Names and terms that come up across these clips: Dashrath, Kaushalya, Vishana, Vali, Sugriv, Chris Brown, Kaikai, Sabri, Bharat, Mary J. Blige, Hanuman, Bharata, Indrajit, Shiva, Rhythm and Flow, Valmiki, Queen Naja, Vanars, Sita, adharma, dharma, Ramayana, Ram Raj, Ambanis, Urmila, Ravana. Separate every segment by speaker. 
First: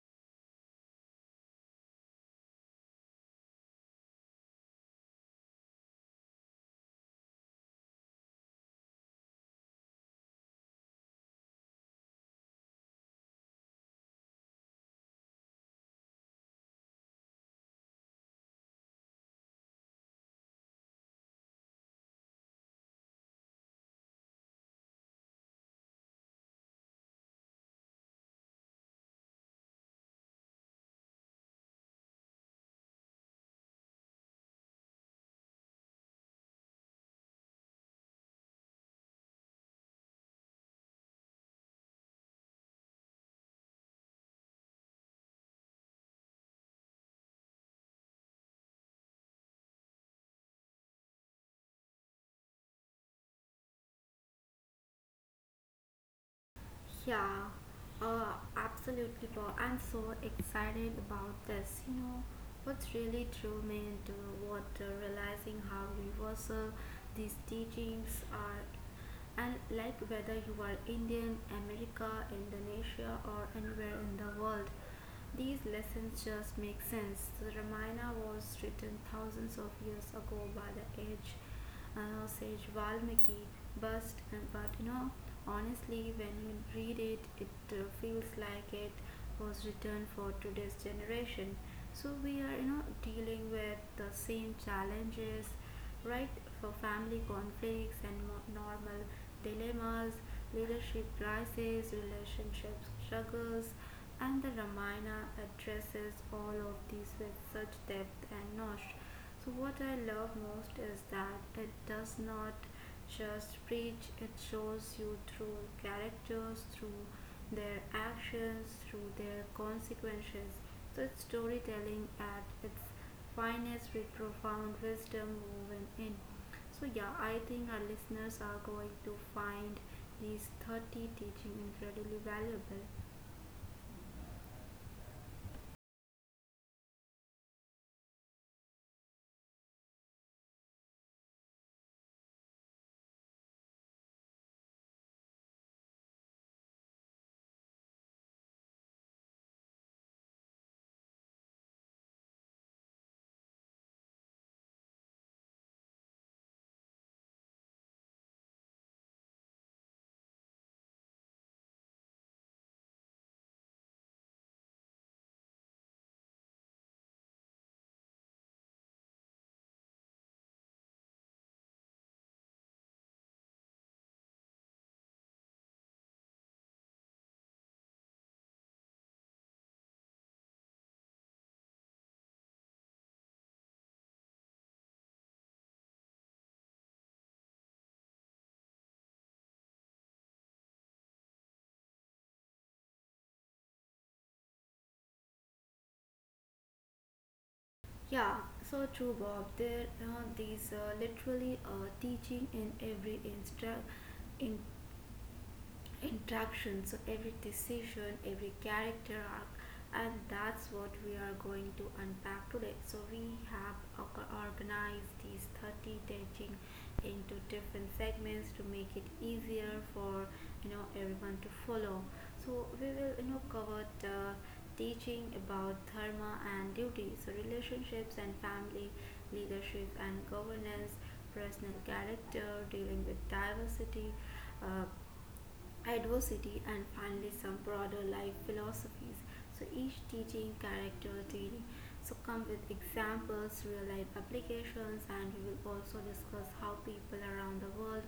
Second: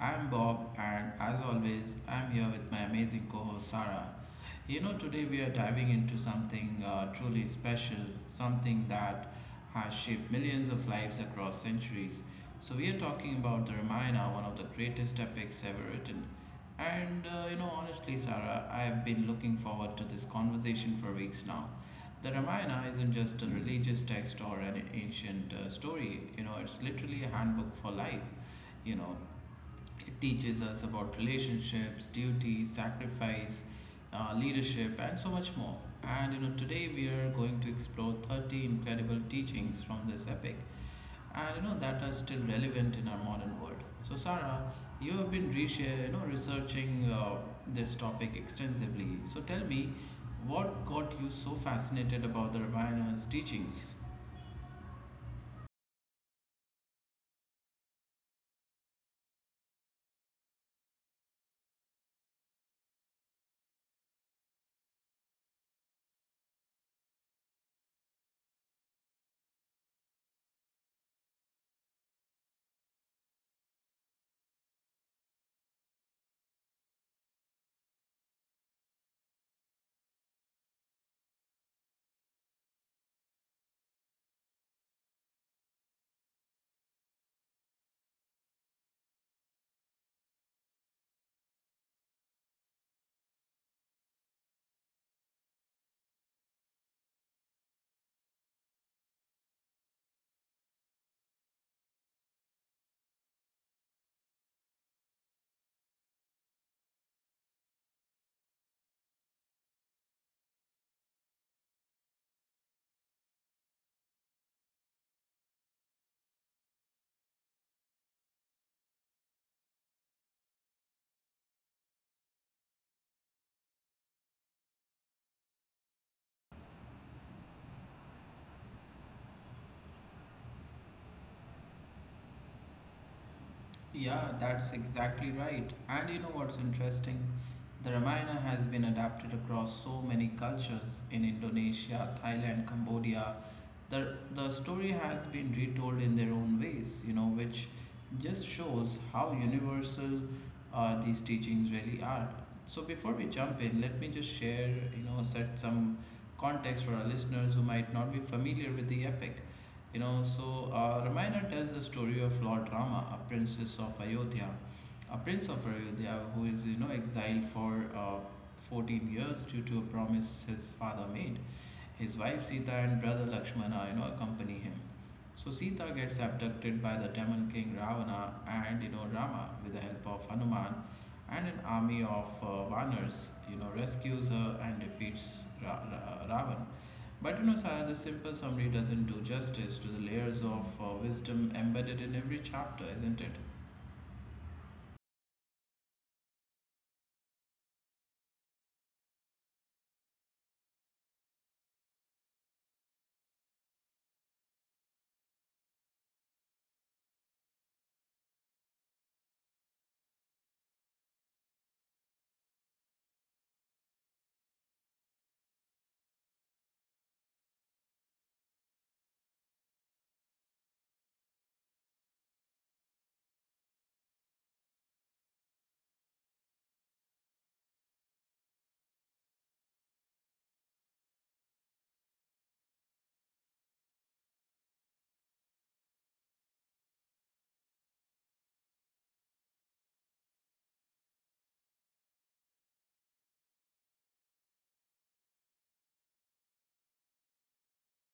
Speaker 1: I'm Bob, and as always, I'm here with my amazing co host Sarah. Today we are diving into something truly special, something that has shaped millions of lives across centuries. So we are talking about the Ramayana, one of the greatest epics ever written. Honestly, Sarah, I've been looking forward to this conversation for weeks now. The Ramayana isn't just a religious text or an ancient story. It's literally a handbook for life. You know, it teaches us about relationships, duty, sacrifice, leadership, and so much more. Today we are going to explore 30 incredible teachings from this epic and you know that are still relevant in our modern world. So Sarah, you have been researching this topic extensively. So tell me, what got you so fascinated about the Ramayana's teachings?
Speaker 2: Yeah, absolutely, Paul. I'm so excited about this. What's really drew me into what realizing how universal these teachings are, and like whether you are Indian, America, Indonesia, or anywhere in the world, these lessons just make sense. The Ramayana was written thousands of years ago by the age Sage Valmiki bust, and but you know, honestly, when you read it, it feels like it was written for today's generation. So we are dealing with the same challenges, right? For family conflicts and normal dilemmas, leadership crises, relationship struggles, and the Ramayana addresses all of these with such depth and nosh. So, what I love most is that it does not just preach, it shows you through characters, through their actions, through their consequences. So, it's storytelling at its finest with profound wisdom woven in. So, yeah, I think our listeners are going to find these 30 teachings incredibly valuable.
Speaker 1: Yeah, that's exactly right. And you know what's interesting? The Ramayana has been adapted across so many cultures in Indonesia, Thailand, Cambodia. The the story has been retold in their own ways, which just shows how universal these teachings really are. So before we jump in, let me just share, set some context for our listeners who might not be familiar with the epic. Ramayana tells the story of Lord Rama, a princess of Ayodhya, a prince of Ayodhya who is exiled for uh, 14 years due to a promise his father made. His wife Sita and brother Lakshmana, accompany him. So Sita gets abducted by the Demon king Ravana, and Rama, with the help of Hanuman and an army of Vanars, rescues her and defeats Ravan. But you know, Sarah, the simple summary doesn't do justice to the layers of wisdom embedded in every chapter, isn't it?
Speaker 2: Yeah, so true, Bob. There are these literally teaching in every instru- in interaction, so every decision, every character arc, and that's what we are going to unpack today. So we have organized these 30 teaching into different segments to make it easier for everyone to follow. So we will cover the teaching about dharma and duty, so relationships and family, leadership and governance, personal character, dealing with diversity, uh, adversity, and finally some broader life philosophies. So each teaching character theory so come with examples, real life applications, and we will also discuss how people around the world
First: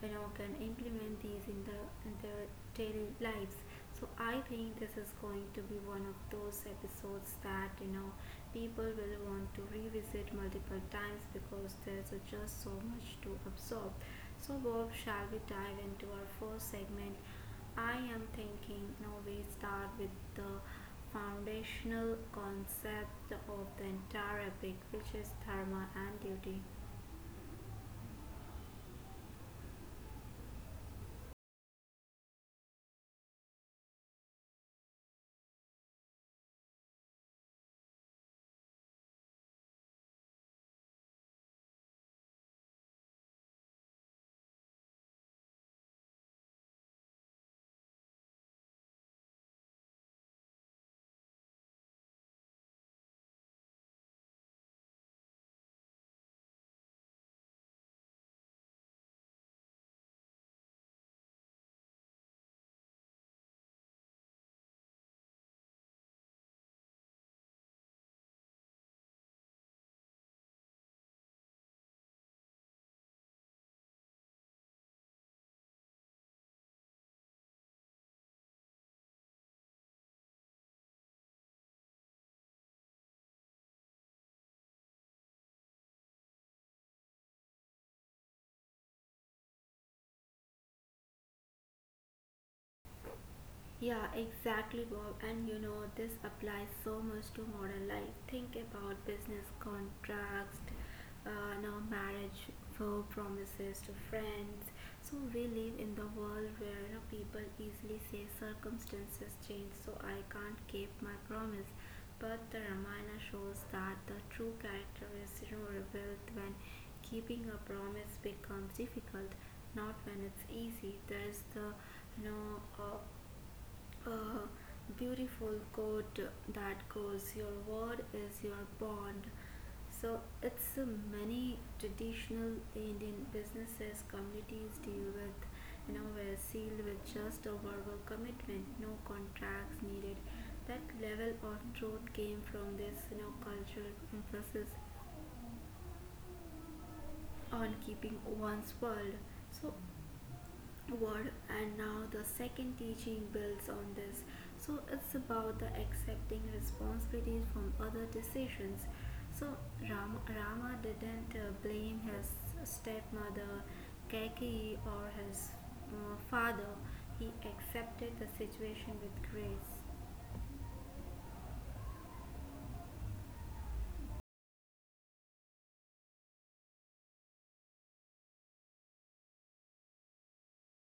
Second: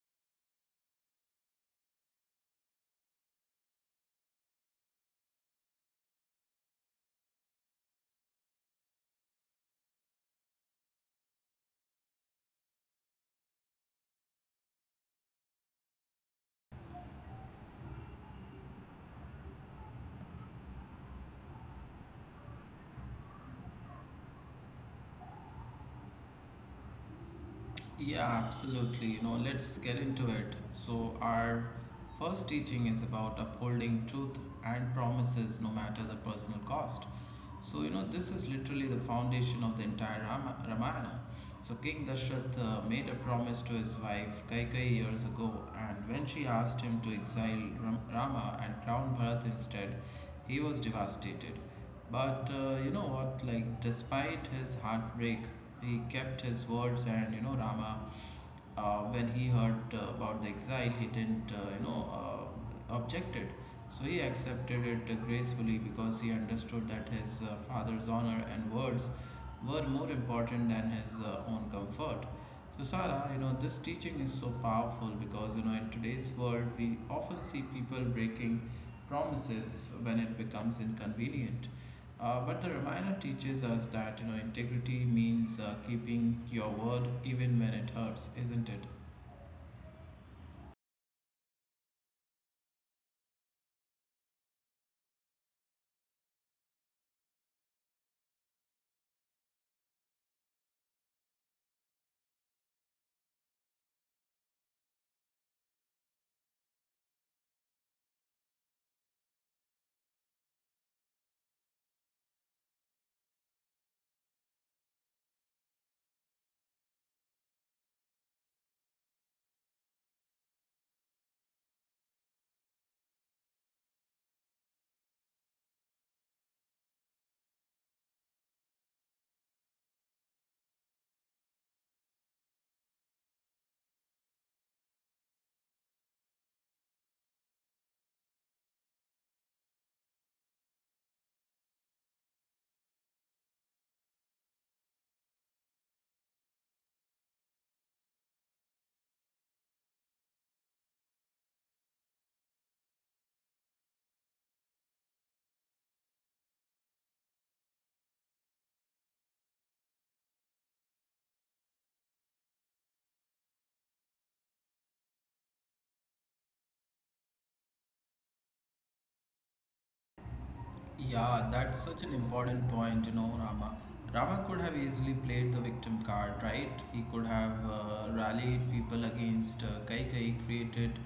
Speaker 2: can implement these in their daily lives. So I think this is going to be one of those episodes that people will want to revisit multiple times because there's just so much to absorb. So, Bob, shall we dive into our first segment? I am thinking now we start with the foundational concept of the entire epic, which is dharma and duty.
Speaker 1: Yeah, absolutely. You know, let's get into it. So our first teaching is about upholding truth and promises no matter the personal cost. So, you know, this is literally the foundation of the entire Ramayana. So King Dashrath made a promise to his wife Kaikai years ago, and when she asked him to exile Rama and crown Bharat instead, he was devastated. But you know what? Like, despite his heartbreak, he kept his words, and you know, Rama, when he heard about the exile, he didn't, objected. So he accepted it gracefully because he understood that his father's honor and words were more important than his own comfort. So Sarah, you know, this teaching is so powerful because you know in today's world we often see people breaking promises when it becomes inconvenient. But the reminder teaches us that you know integrity means keeping your word even when it hurts, isn't it?
Speaker 2: Yeah, exactly, Bob. And you know, this applies so much to modern life. Think about business contracts, now marriage vow promises to friends. So we live in the world where people easily say circumstances change, so I can't keep my promise. But the Ramayana shows that the true character is revealed when keeping a promise becomes difficult, not when it's easy. There is the you know. A beautiful quote that goes your word is your bond, so it's many traditional Indian businesses communities deal with were sealed with just a verbal commitment, no contracts needed. That level of truth came from this cultural emphasis on keeping one's so word. And now the second teaching builds on this. So it's about the accepting responsibilities from other decisions. So Rama didn't blame his stepmother Kaki or his father. He accepted the situation with grace.
Speaker 1: Yeah, that's such an important point, you know, Rama. Rama could have easily played the victim card, right? He could have rallied people against Kaikai, created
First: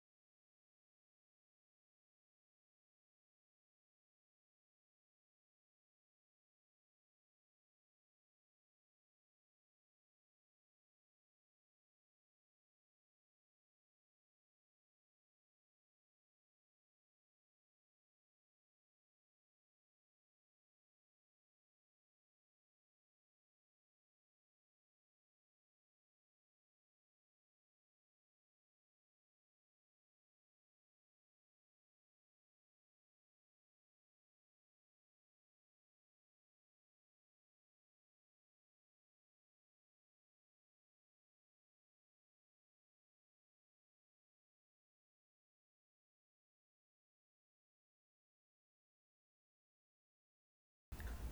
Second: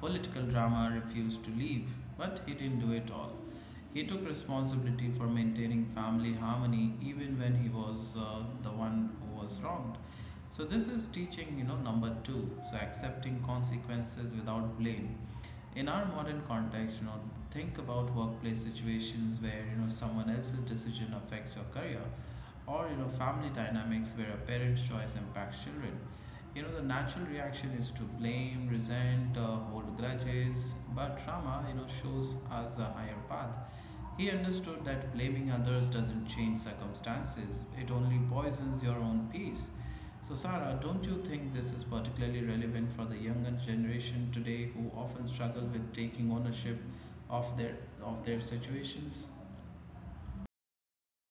Speaker 1: political drama, refused to leave, but he didn't do it all. He took responsibility for maintaining family harmony even when he was the one who was wronged. So this is teaching, you know, number two. So accepting consequences without blame in our modern context, you know, think about workplace situations where you know someone else's decision affects your career, or you know family dynamics where a parent's choice impacts children. You know, the natural reaction is to blame, resent, hold grudges, but Rama, you know, shows us a higher path. He understood that blaming others doesn't change circumstances, it only poisons your own peace. So, Sarah, don't you think this is particularly relevant for the younger generation today who often struggle with taking ownership of their, of their situations?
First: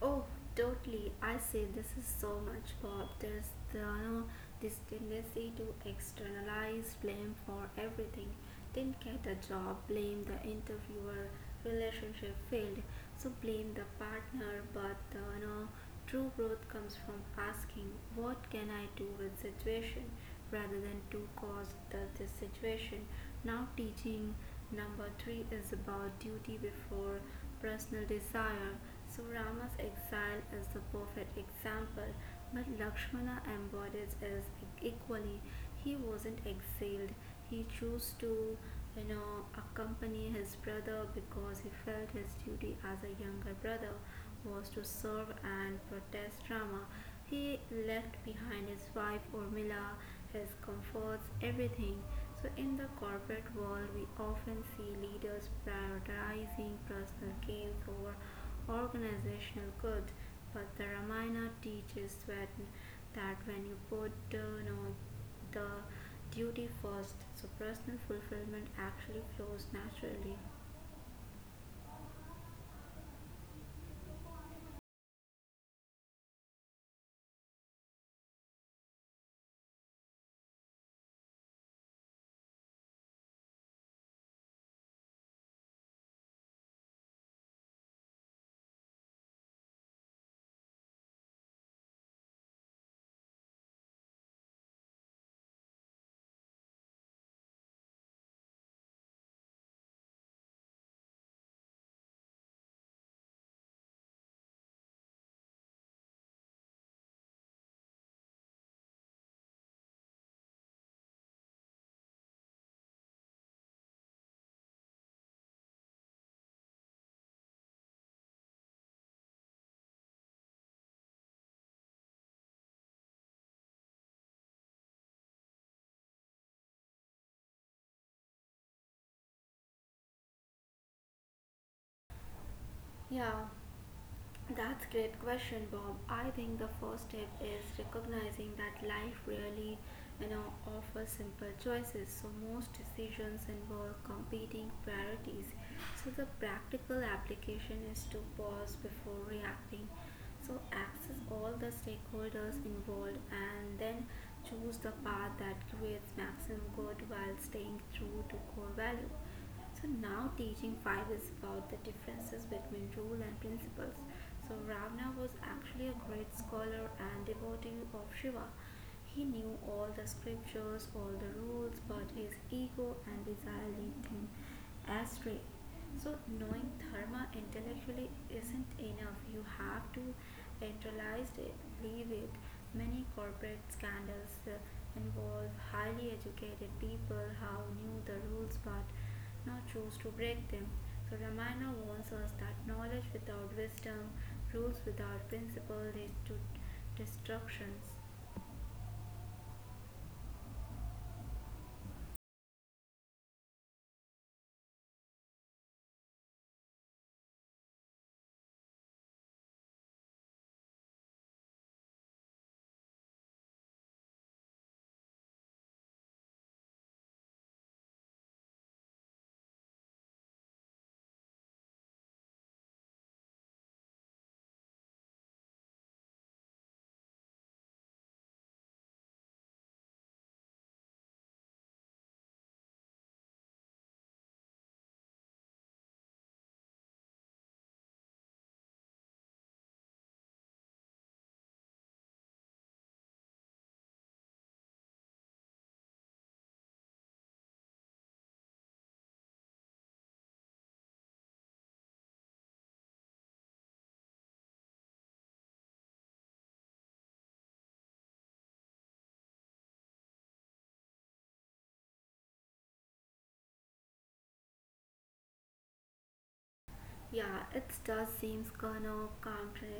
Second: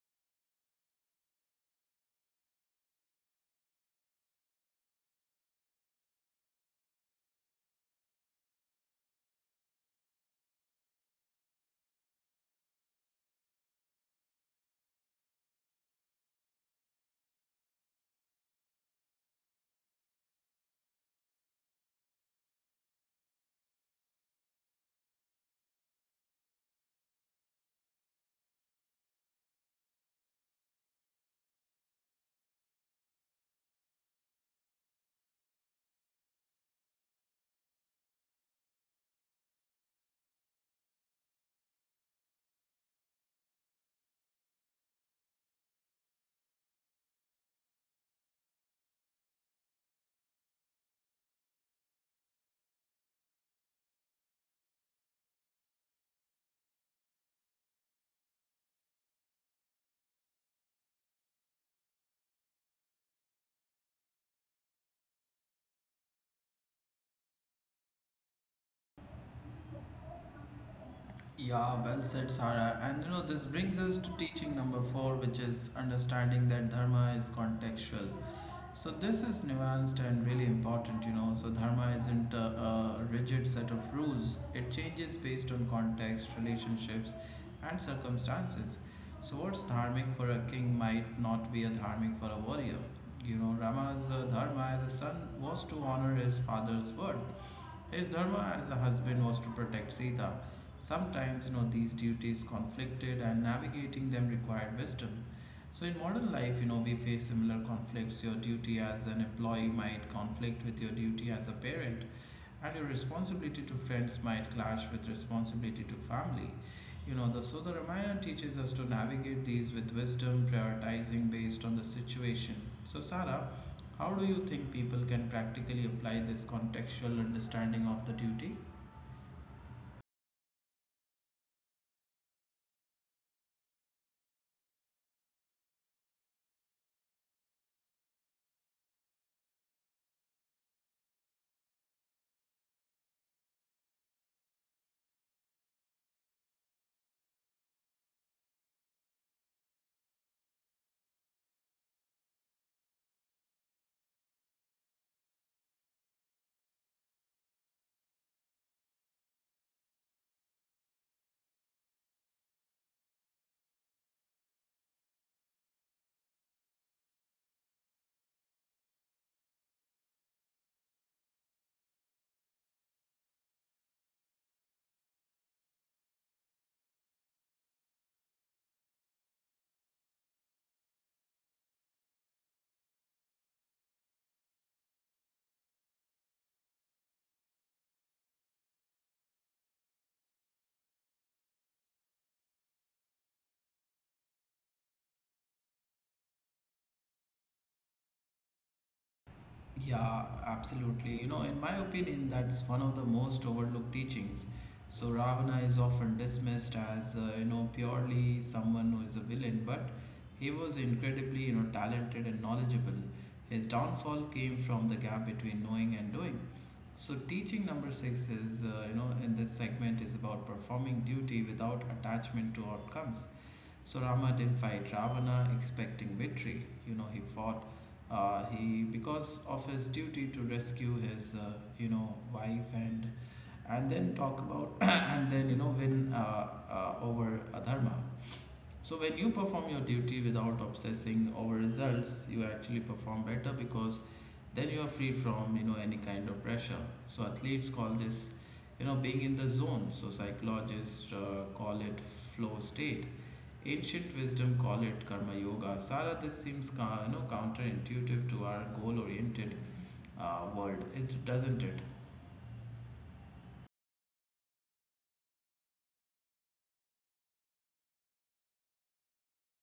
Speaker 2: Oh, totally. I say this is so much, Bob. There's this tendency to externalize blame for everything. Didn't get a job, blame the interviewer. Relationship failed, so blame the partner. But true growth comes from asking, what can I do with situation, rather than to cause this situation. Now, teaching number three is about duty before personal desire. So, Rama's exile is the perfect example, but Lakshmana embodies it equally. He wasn't exiled, he chose to accompany his brother because he felt his duty as a younger brother was to serve and protest Rama. He left behind his wife Urmila, his comforts, everything. So, in the corporate world, we often see leaders prioritizing personal gains over organizational good. But the Ramayana teaches that when you put the duty first, so personal fulfillment actually flows naturally.
Speaker 1: Yeah, well said, Sarah. And you know, this brings us to teaching number four, which is understanding that dharma is contextual. So this is nuanced and really important, you know. So dharma isn't a rigid set of rules, it changes based on context, relationships, and circumstances. So what's dharmic for a king might not be a dharmic for a warrior. You know, Rama's dharma as a son was to honor his father's word, his dharma as a husband was to protect Sita. Sometimes, you know, these duties conflicted and navigating them required wisdom. So in modern life, you know, we face similar conflicts. Your duty as an employee might conflict with your duty as a parent, and your responsibility to friends might clash with responsibility to family. You know, the Ramayana teaches us to navigate these with wisdom, prioritizing based on the situation. So Sarah, how do you think people can practically apply this contextual understanding of the duty?
Speaker 2: Yeah, that's great question, Bob. I think the first step is recognizing that life really, offers simple choices. So most decisions involve competing priorities. So the practical application is to pause before reacting. So access all the stakeholders involved and then choose the path that creates maximum good while staying true to core value. So now teaching 5 is about the differences between rule and principles. So Ravana was actually a great scholar and devotee of Shiva. He knew all the scriptures, all the rules, but his ego and desire lead him astray. So, knowing dharma intellectually isn't enough. You have to intellectualize it, live it. Many corporate scandals involve highly educated people who knew the rules but not choose to break them. So, Ramayana warns us that knowledge without wisdom, rules without principle lead to destructions.
Speaker 1: Yeah, absolutely. You know, in my opinion, that's one of the most overlooked teachings. So Ravana is often dismissed as, you know, purely someone who is a villain, but he was incredibly, you know, talented and knowledgeable. His downfall came from the gap between knowing and doing. So teaching number six is, you know, in this segment is about performing duty without attachment to outcomes. So Rama didn't fight Ravana expecting victory. You know, he fought. He, because of his duty to rescue his, you know, wife, and then talk about and then you know win over adharma. So when you perform your duty without obsessing over results, you actually perform better, because then you are free from you know any kind of pressure. So athletes call this, you know, being in the zone. So psychologists call it flow state. Ancient wisdom call it karma yoga. Sara, this seems you know counterintuitive to our goal-oriented world, is doesn't it?
Speaker 2: Yeah, it does seems kind of counter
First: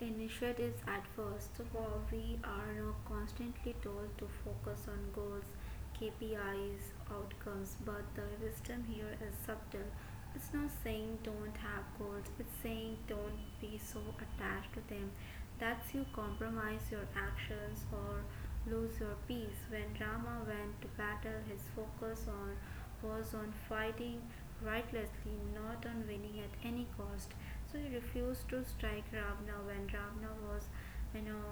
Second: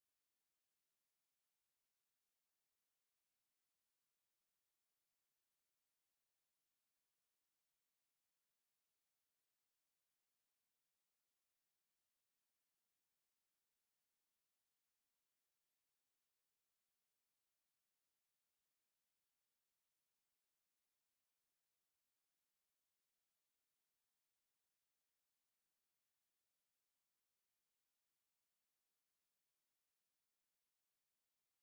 Speaker 2: initiatives at first. While we are now constantly told to focus on goals, KPIs, outcomes, but the wisdom here is subtle. It's not saying don't have goals, it's saying don't be so attached to them that you compromise your actions or lose your peace. When Rama went to battle, his focus on was on fighting rightlessly, not on winning at any cost. So he refused to strike Ravana when Ravana was, you know,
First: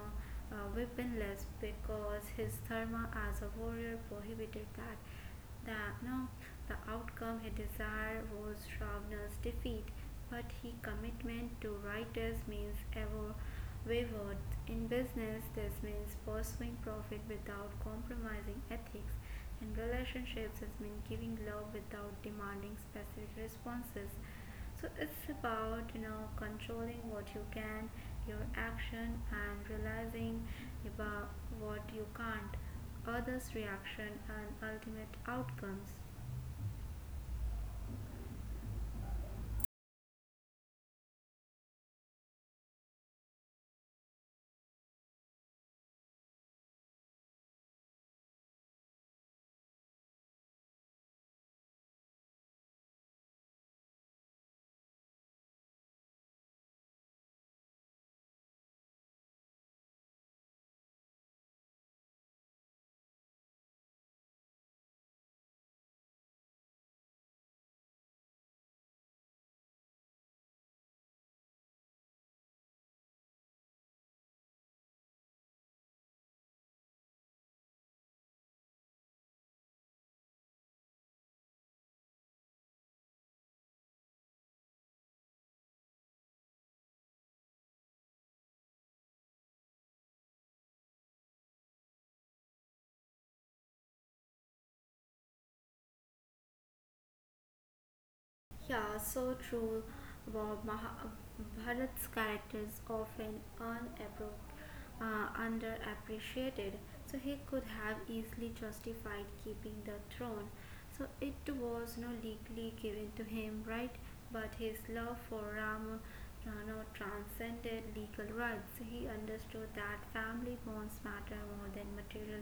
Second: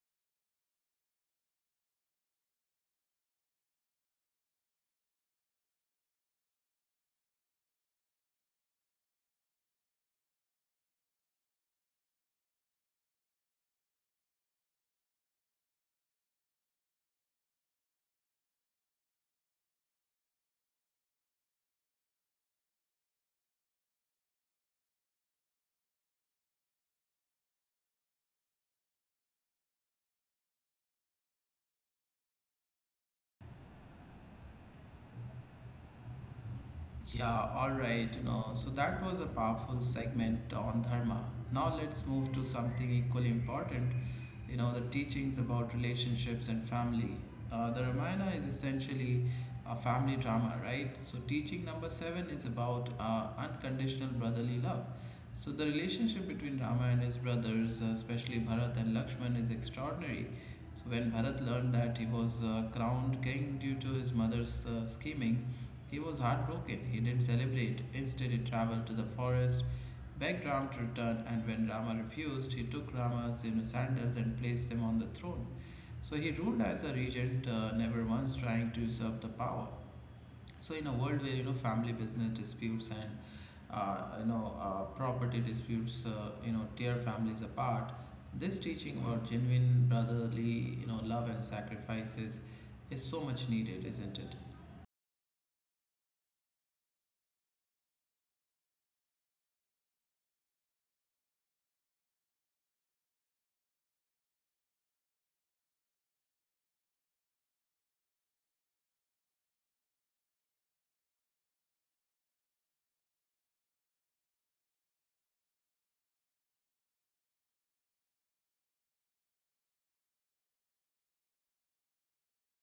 Speaker 2: weaponless, because his dharma as a warrior prohibited that. That no, the outcome he desired was Ravana's defeat, but his commitment to righteous means ever wayward. In business, this means pursuing profit without compromising ethics. In relationships, it means giving love without demanding specific responses. So it's about controlling what you can, your action, and realizing about what you can't, others' reaction, and ultimate outcomes.
Speaker 1: Yeah, all right, you know. So that was a powerful segment on dharma. Now let's move to something equally important, you know, the teachings about relationships and family. The Ramayana is essentially a family drama, right? So teaching number seven is about unconditional brotherly love. So the relationship between Rama and his brothers, especially Bharat and Lakshman, is extraordinary. So when Bharat learned that he was crowned king due to his mother's scheming, he was heartbroken. He didn't celebrate. Instead, he traveled to the forest, begged Ram to return, and when Rama refused, he took Rama's, you know, sandals and placed them on the throne. So he ruled as a regent, never once trying to usurp the power. So in a world where you know family business disputes and property disputes you know tear families apart, this teaching about genuine brotherly, you know, love and sacrifices is so much needed, isn't it?
Speaker 2: Yeah, so true. About Bharat's characters often underappreciated, so he could have easily justified keeping the throne. So it was not legally given to him, right? But his love for Ram Rana transcended legal rights. He understood that family bonds matter more than material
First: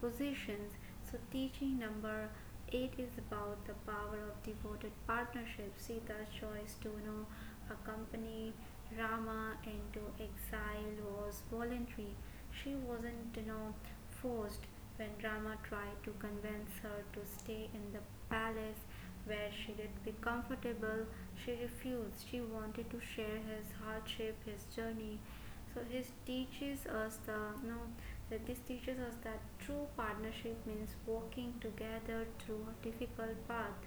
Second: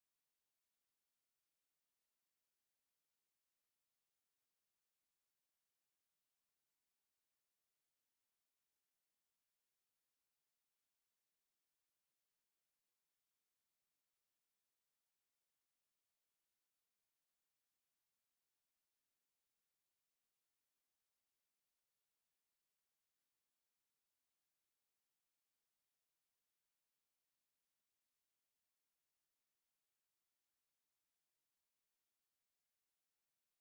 Speaker 2: positions. So, teaching number eight is about the power of devoted partnership. Sita's choice to accompany Rama into exile was voluntary. She wasn't forced when Rama tried to convince her to stay in the palace where she did be comfortable. She refused. She wanted to share his hardship, his journey, so his teaches us the no that this teaches us that true partnership means working together through a difficult path.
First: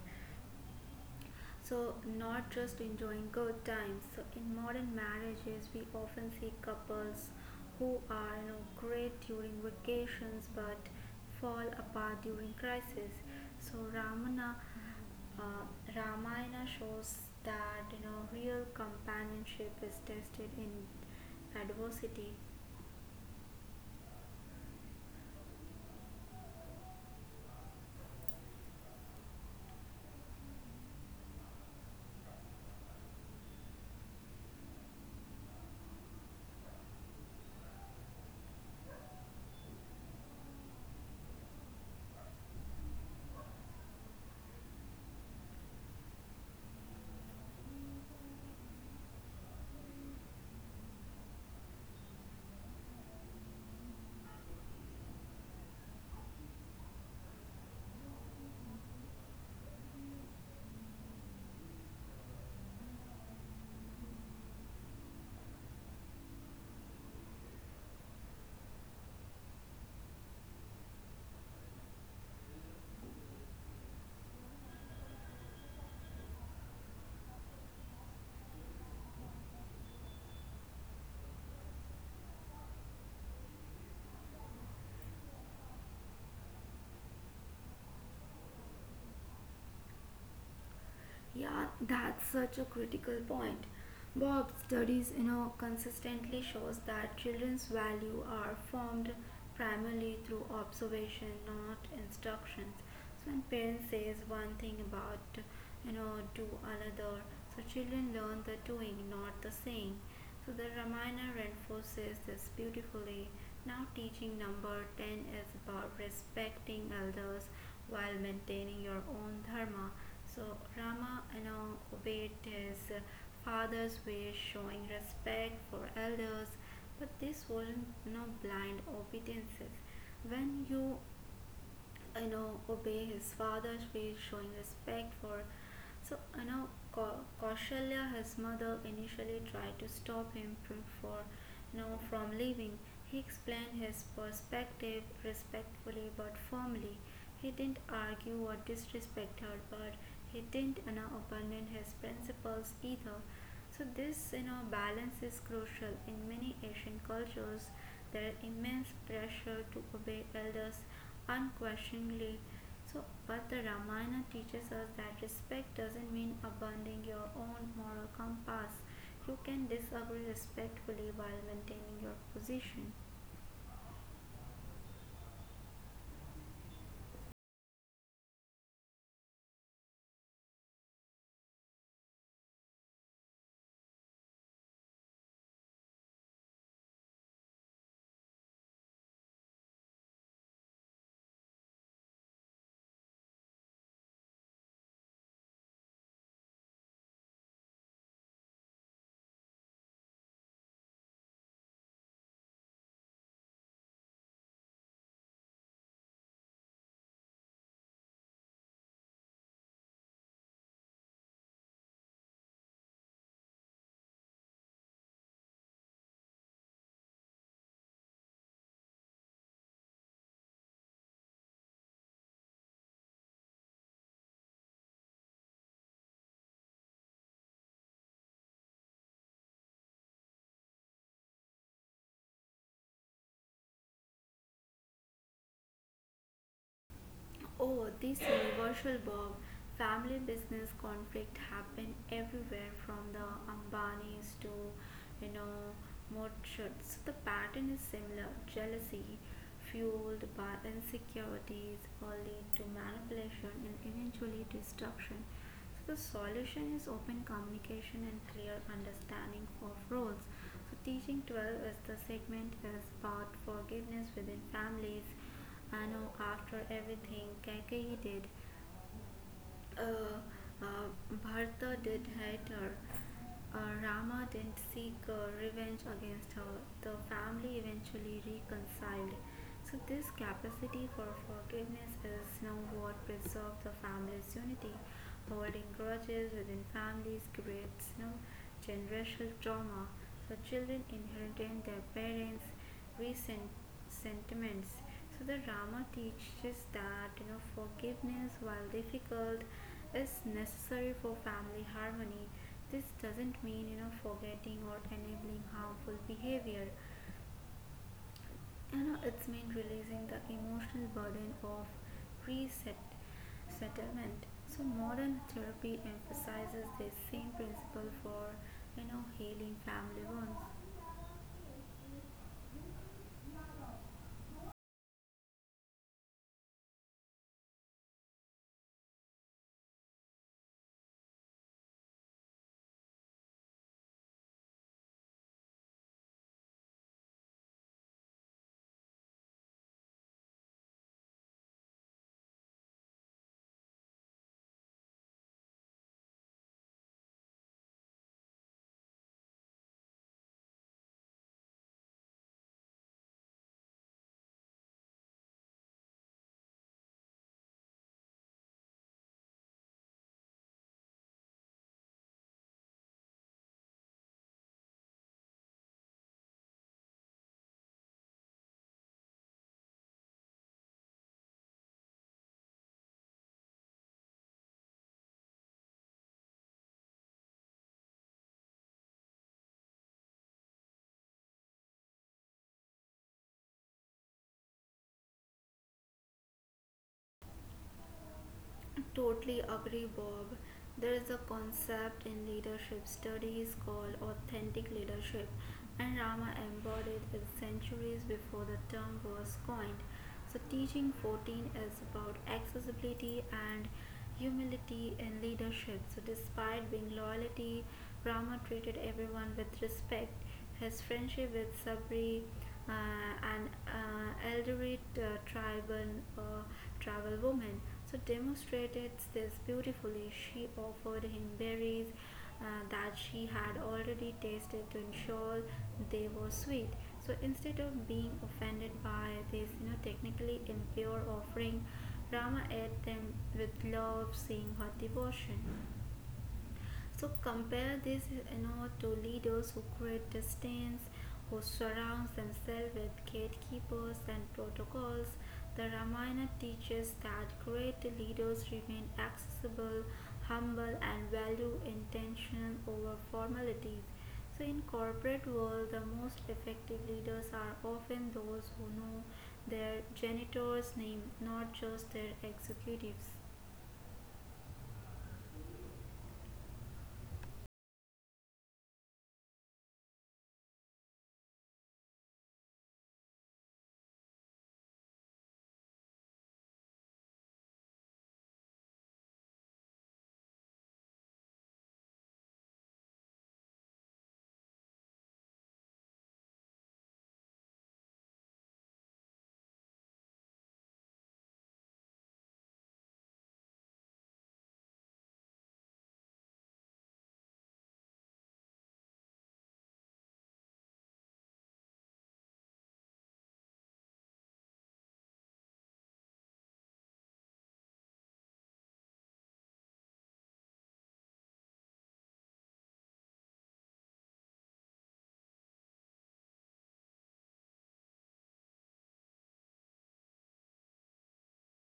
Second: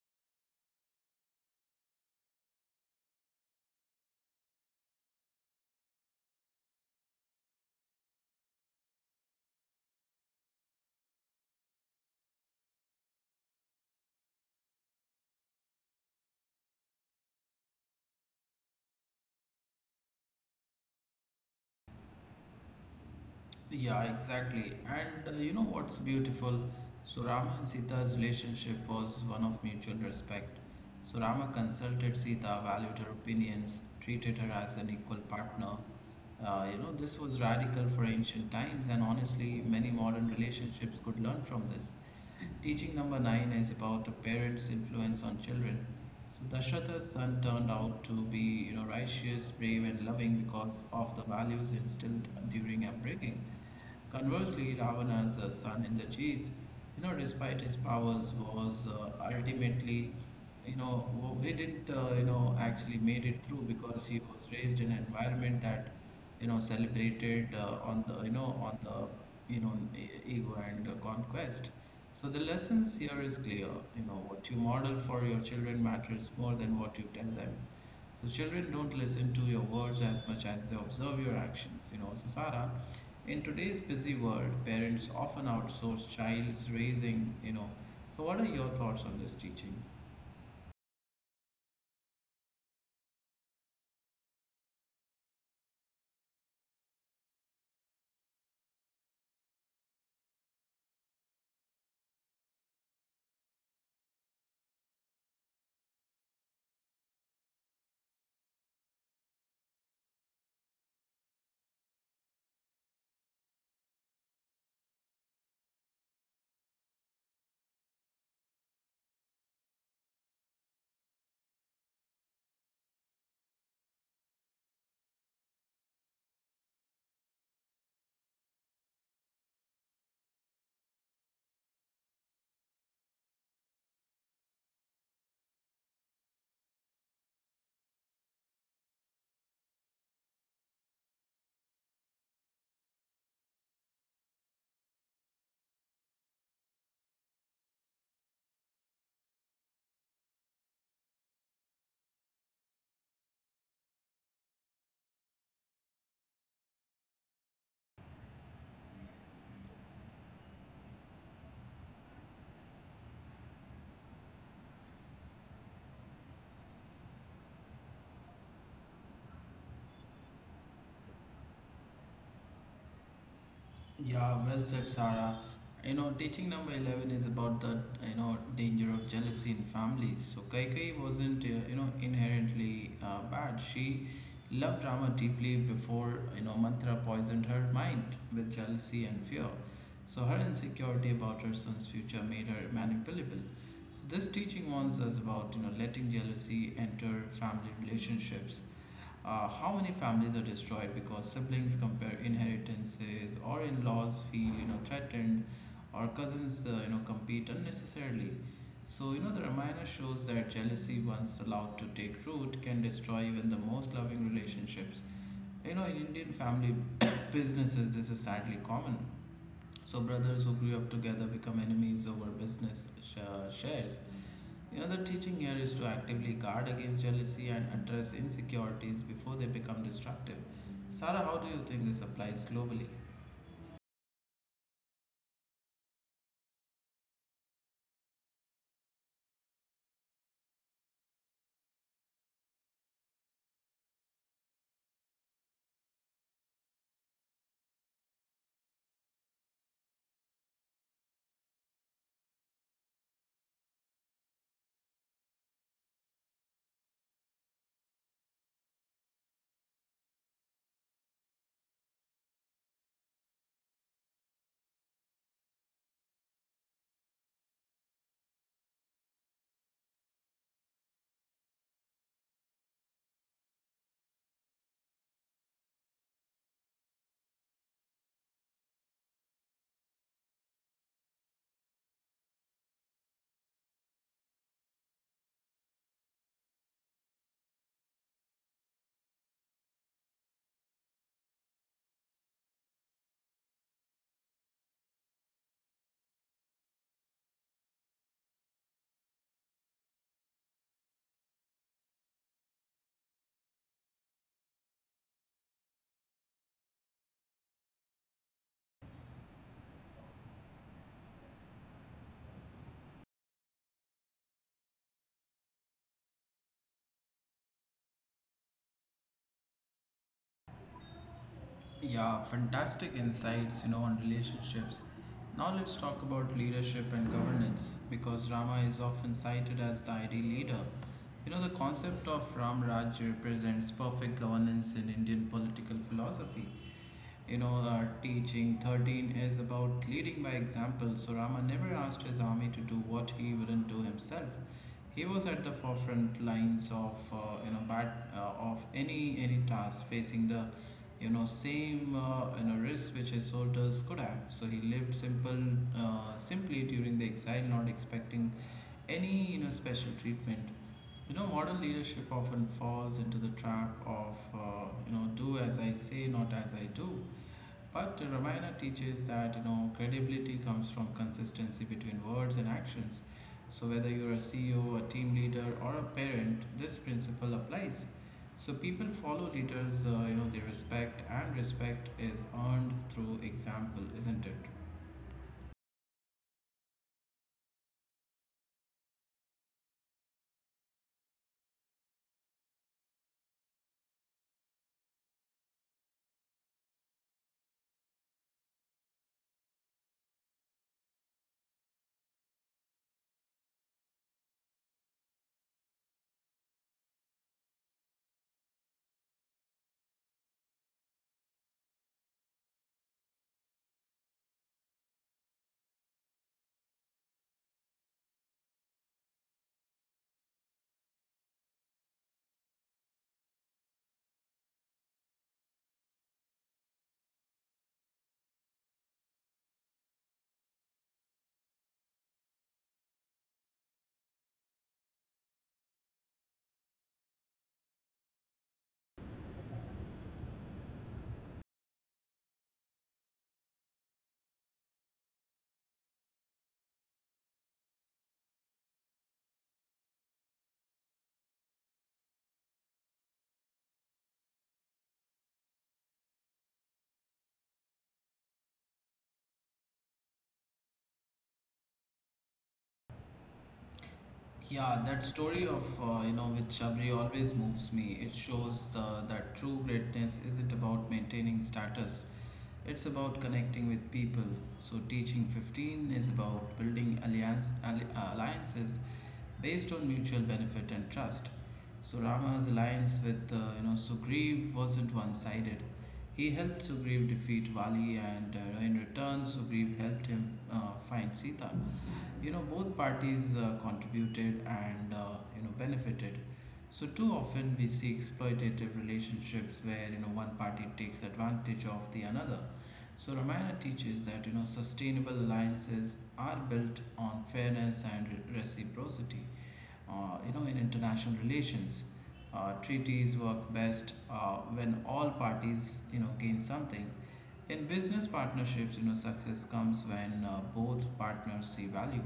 Speaker 2: So not just enjoying good times. So in modern marriages we often see couples who are great during vacations but fall apart during crisis. So Ramana uh, Ramayana shows that real companionship is tested in adversity.
Speaker 1: Yeah, exactly. And you know what's beautiful? So Rama and Sita's relationship was one of mutual respect. So Rama consulted Sita, valued her opinions, treated her as an equal partner. You know, this was radical for ancient times, and honestly, many modern relationships could learn from this. Teaching number nine is about a parent's influence on children. So Dashratha's son turned out to be, you know, righteous, brave, and loving because of the values instilled during upbringing. Conversely, Ravana's son Indrajit, you know, despite his powers, was ultimately, he didn't, actually made it through because he was raised in an environment that, celebrated on the, you know, on the, you know, e- ego and conquest. So the lessons here is clear. You know, what you model for your children matters more than what you tell them. So children don't listen to your words as much as they observe your actions. You know, so Sarah, in today's busy world, parents often outsource child's raising, you know. So what are your thoughts on this teaching?
Speaker 2: Yeah, that's such a critical point. Bob's studies, consistently shows that children's value are formed primarily through observation, not instructions. So when parents says one thing about, do another, so children learn the doing, not the saying. So the Ramayana reinforces this beautifully. Now teaching number 10 is about respecting elders while maintaining your own dharma. So Rama along obeyed his father's wish, showing respect for elders, but this wasn't no blind obedience. When you know obey his father's wish showing respect for so Kausalya his mother initially tried to stop him from for you know from leaving. He explained his perspective respectfully but firmly. He didn't argue or disrespect her, but he didn't abandon his principles either. So this balance is crucial in many Asian cultures. There is immense pressure to obey elders unquestioningly. So but the Ramayana teaches us that respect doesn't mean abandoning your own moral compass. You can disagree respectfully while maintaining your position.
Speaker 1: Yeah, well said, Sarah. You know, teaching number 11 is about the, you know, danger of jealousy in families. So Kaikai wasn't, you know, inherently bad. She loved Rama deeply before, you know, Mantra poisoned her mind with jealousy and fear. So her insecurity about her son's future made her manipulable. So this teaching warns us about, you know, letting jealousy enter family relationships. How many families are destroyed because siblings compare inheritances, or in-laws feel you know threatened, or cousins you know compete unnecessarily? So you know the Ramayana shows that jealousy, once allowed to take root, can destroy even the most loving relationships. You know, in Indian family businesses this is sadly common. So brothers who grew up together become enemies over business shares. Another teaching here is to actively guard against jealousy and address insecurities before they become destructive. Sarah, how do you think this applies globally?
Speaker 2: Oh, this universal verb, family business conflict happen everywhere from the Ambanis to, you know, Motshuts. So the pattern is similar. Jealousy fueled by insecurities will lead to manipulation and eventually destruction. So the solution is open communication and clear understanding of roles. So teaching 12 is the segment is about forgiveness within families. I know after everything Keke did, uh, uh, Bharata did hate her. Rama didn't seek revenge against her. The family eventually reconciled. So, this capacity for forgiveness is now what preserves the family's unity. Holding grudges within families creates no generational trauma. So, children inherit their parents' recent sentiments. So, the Rama teaches that forgiveness, while difficult, is necessary for family harmony. This doesn't mean forgetting or enabling harmful behavior. It's mean releasing the emotional burden of reset settlement, so modern therapy emphasizes this same principle for healing family wounds.
Speaker 1: Yeah, fantastic insights, on relationships. Now let's talk about leadership and governance because Rama is often cited as the ideal leader. The concept of Ram Raj represents perfect governance in Indian political philosophy. Our teaching 13 is about leading by example. So Rama never asked his army to do what he wouldn't do himself. He was at the forefront lines of you know bat of any task facing the same risk which his soldiers could have. So he lived simple simply during the exile, not expecting any special treatment. Modern leadership often falls into the trap of do as I say, not as I do, but Ramayana teaches that credibility comes from consistency between words and actions. So whether you're a CEO, a team leader, or a parent, this principle applies. So people follow leaders, they respect, and respect is earned through example, isn't it?
Speaker 2: Totally agree, Bob. There is a concept in leadership studies called authentic leadership, and Rama embodied it centuries before the term was coined. So, teaching 14 is about accessibility and humility in leadership. So, despite being loyalty, Rama treated everyone with respect. His friendship with Sabri, uh, an elderly uh, tribal woman, so demonstrated this beautifully. She offered him berries uh, that she had already tasted to ensure they were sweet. So instead of being offended by this, technically impure offering, Rama ate them with love, seeing her devotion. So compare this, to leaders who create distance, who surrounds themselves with gatekeepers and protocols. The Ramayana teaches that great leaders remain accessible, humble, and value intention over formalities. So in corporate world, the most effective leaders are often those who know their janitor's name, not just their executives.
Speaker 1: Yeah, that story of with Shabri always moves me. It shows that true greatness isn't about maintaining status. It's about connecting with people. So, teaching 15 is about building alliances based on mutual benefit and trust. So, Rama's alliance with Sugriv wasn't one sided. He helped Sugriv defeat Vali, and in return, Sugriv helped him find Sita. You know, both parties contributed and benefited. So too often we see exploitative relationships where one party takes advantage of the another. So Ramayana teaches that sustainable alliances are built on fairness and reciprocity. You know, in international relations treaties work best when all parties gain something. In business partnerships, success comes when both partners see value.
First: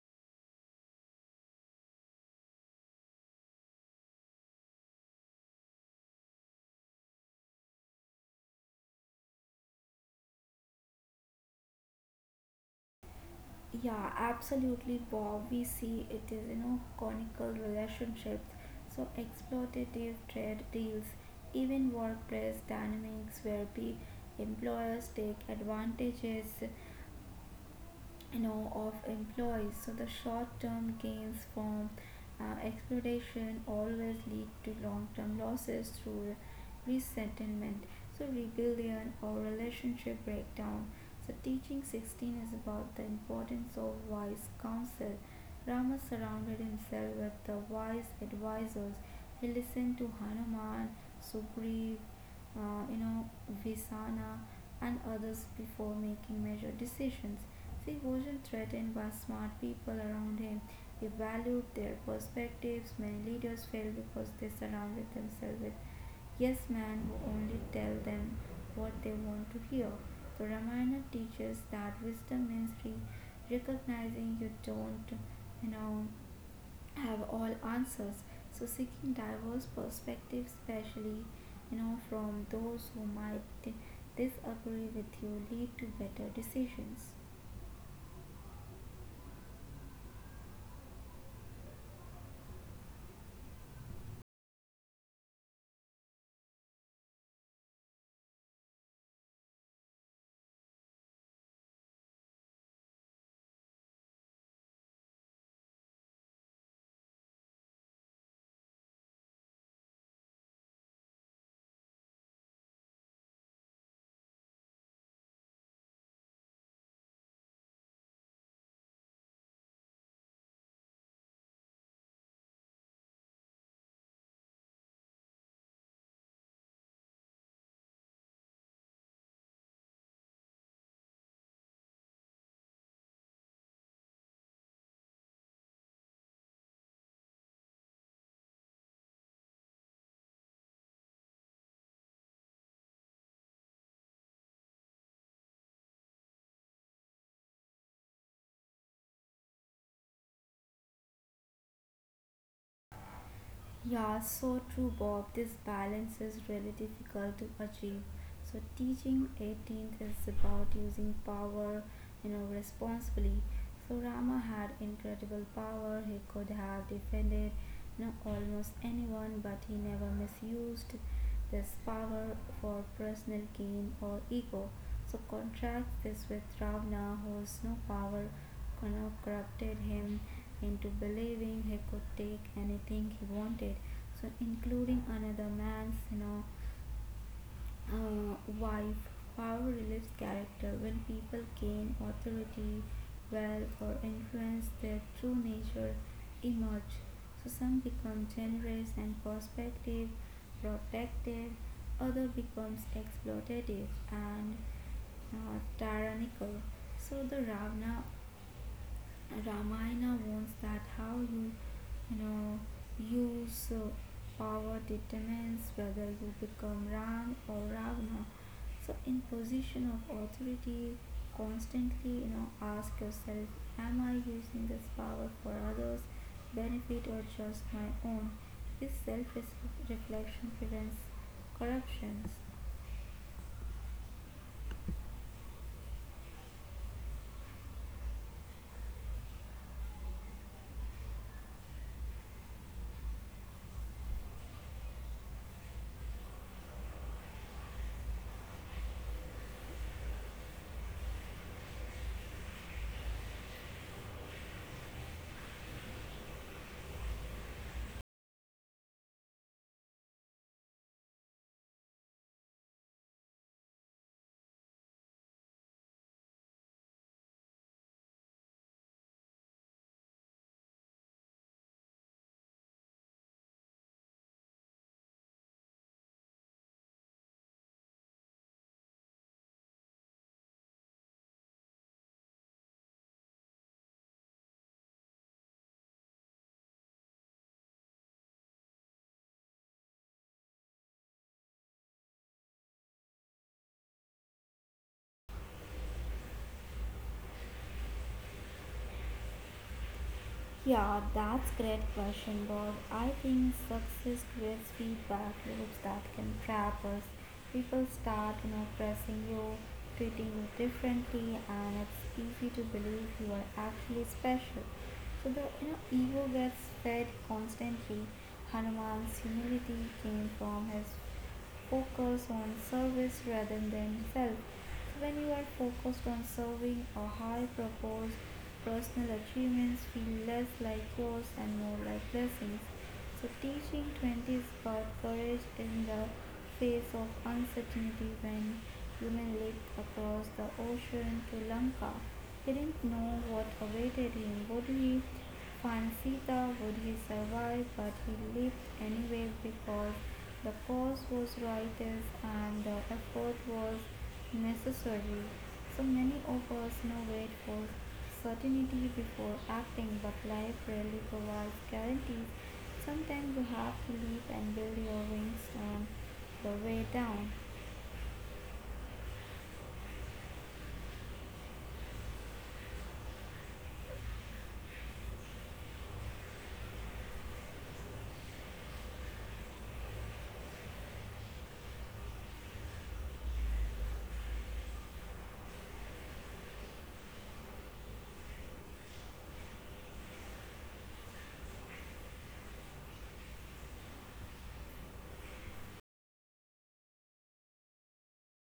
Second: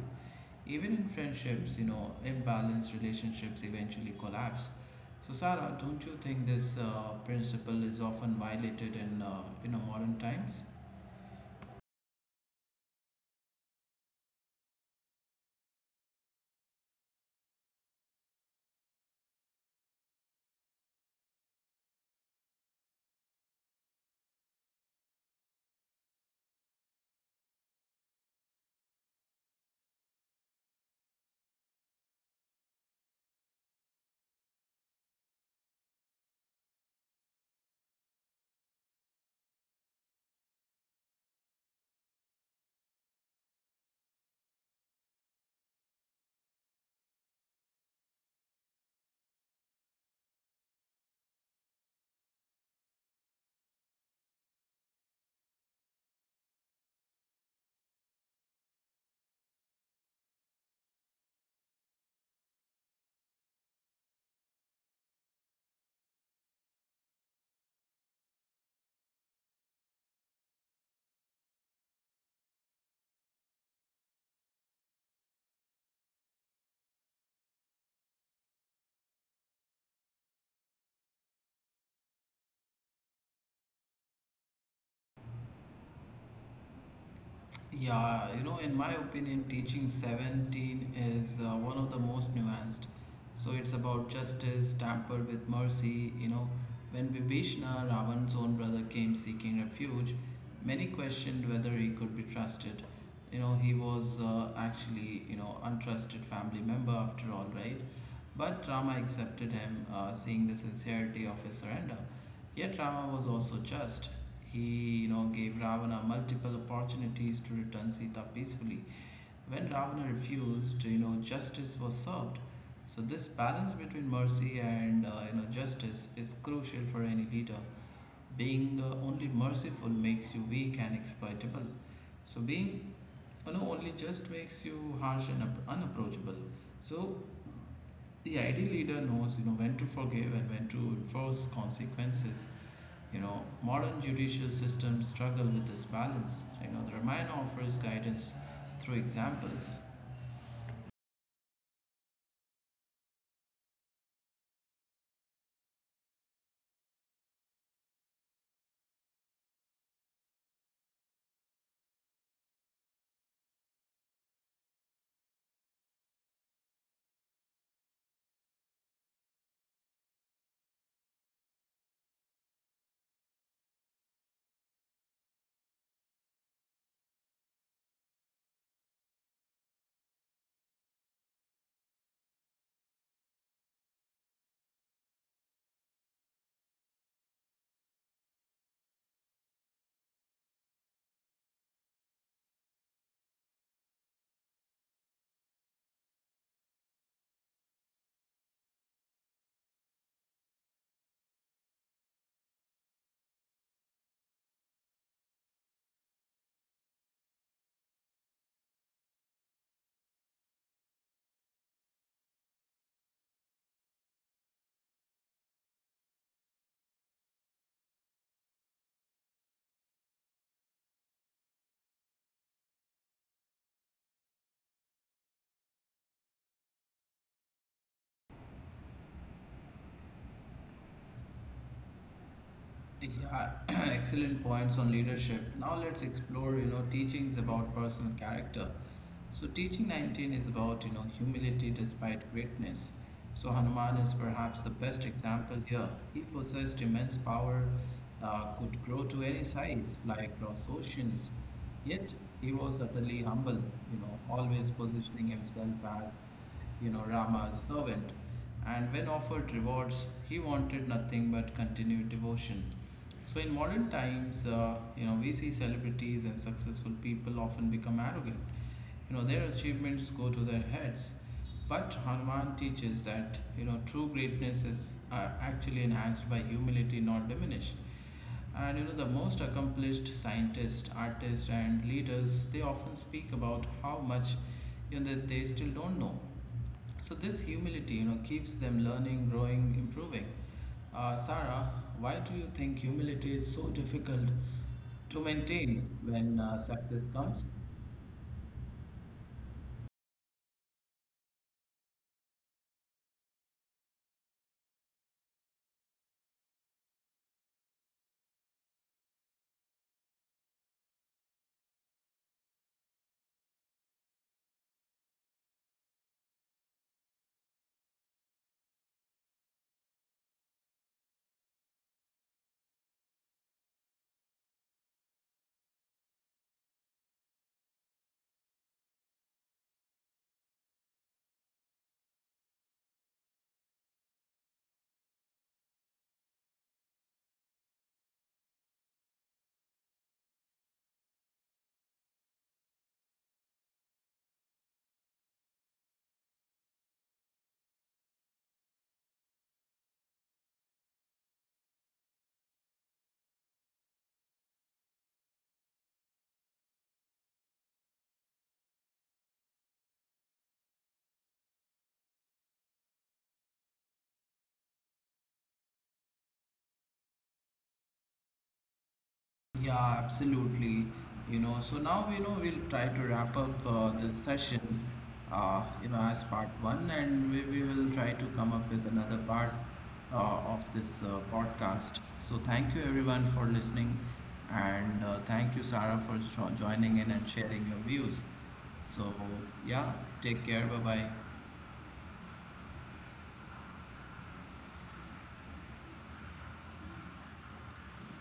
Speaker 1: Even in friendships, imbalanced relationships eventually collapse. So, Sarah, don't you think this principle is often violated in modern times?
Speaker 2: Yeah, absolutely, Bob. We see it is, conical relationships, so exploitative trade deals, even workplace dynamics where the employers take advantages of employees, so the short term gains from exploitation always lead to long term losses through resentment, so rebellion or relationship breakdown. So teaching 16 is about the importance of wise counsel. Rama surrounded himself with the wise advisors. He listened to Hanuman, Sugriv, uh, you know, Visana, and others before making major decisions. He wasn't threatened by smart people around him. He valued their perspectives. Many leaders fail because they surrounded themselves with yes men who only tell them what they want to hear. So Ramayana teaches that wisdom means recognizing you don't, you know, have all answers. So seeking diverse perspectives, especially from those who might disagree with you, lead to better decisions.
Speaker 1: Yeah, in my opinion, teaching 17 is one of the most nuanced. So it's about justice tampered with mercy. You know, when Vibhishna, Ravan's own brother, came seeking refuge, many questioned whether he could be trusted. You know, he was actually, untrusted family member after all, right? But Rama accepted him, seeing the sincerity of his surrender. Yet Rama was also just. He, gave Ravana multiple opportunities to return Sita peacefully. When Ravana refused, justice was served. So this balance between mercy and justice is crucial for any leader. Being only merciful makes you weak and exploitable. So being only just makes you harsh and unapproachable. So the ideal leader knows, when to forgive and when to enforce consequences. You know, modern judicial systems struggle with this balance. You know, the Ramayana offers guidance through examples.
Speaker 2: Yeah, so true, Bob. This balance is really difficult to achieve. So teaching 18th is about using power, responsibly. So Rama had incredible power. He could have defended, almost anyone, but he never misused this power for personal gain or ego. So contrast this with Ravana, whose no power kind of corrupted him into believing he could take anything he wanted. So including another man's wife. Power relieves character when people gain authority, wealth or influence, their true nature emerge. So some become generous and perspective protective, other becomes exploitative and tyrannical. So the ravana Ramayana warns that how you, you know, use power determines whether you become Ram or Ravana. So, in position of authority, constantly, ask yourself, am I using this power for others' benefit or just my own? This self-reflection prevents corruptions.
Speaker 1: Yeah, excellent points on leadership. Now let's explore, teachings about personal character. So teaching 19 is about, humility despite greatness. So Hanuman is perhaps the best example here. He possessed immense power, could grow to any size, fly across oceans. Yet he was utterly humble, always positioning himself as Rama's servant, and when offered rewards, he wanted nothing but continued devotion. So, in modern times, we see celebrities and successful people often become arrogant. You know, their achievements go to their heads. But Hanuman teaches that, true greatness is actually enhanced by humility, not diminished. And, the most accomplished scientists, artists, and leaders, they often speak about how much that they still don't know. So this humility, keeps them learning, growing, improving. Sarah, why do you think humility is so difficult to maintain when success comes?
Speaker 2: Yeah, that's great question, Bob. I think success creates feedback loops that can trap us. People start, pressing you, treating you differently, and it's easy to believe you are actually special. So the ego gets fed constantly. Hanuman's humility came from his focus on service rather than self. So when you are focused on serving a high purpose, personal achievements feel less like chores and more like blessings. So, teaching 20 is about courage in the face of uncertainty when human leaped across the ocean to Lanka. He didn't know what awaited him. Would he find Sita? Would he survive? But he lived anyway because the cause was righteous and the effort was necessary. So many of us now wait for certainty before acting, but life rarely provides guarantees. Sometimes you have to leap and build your wings on the way down.
Speaker 1: Yeah, absolutely. So now we'll try to wrap up this session, as part one, and we will try to come up with another part of this podcast. So thank you everyone for listening, and thank you Sarah for joining in and sharing your views. So yeah, take care. Bye bye.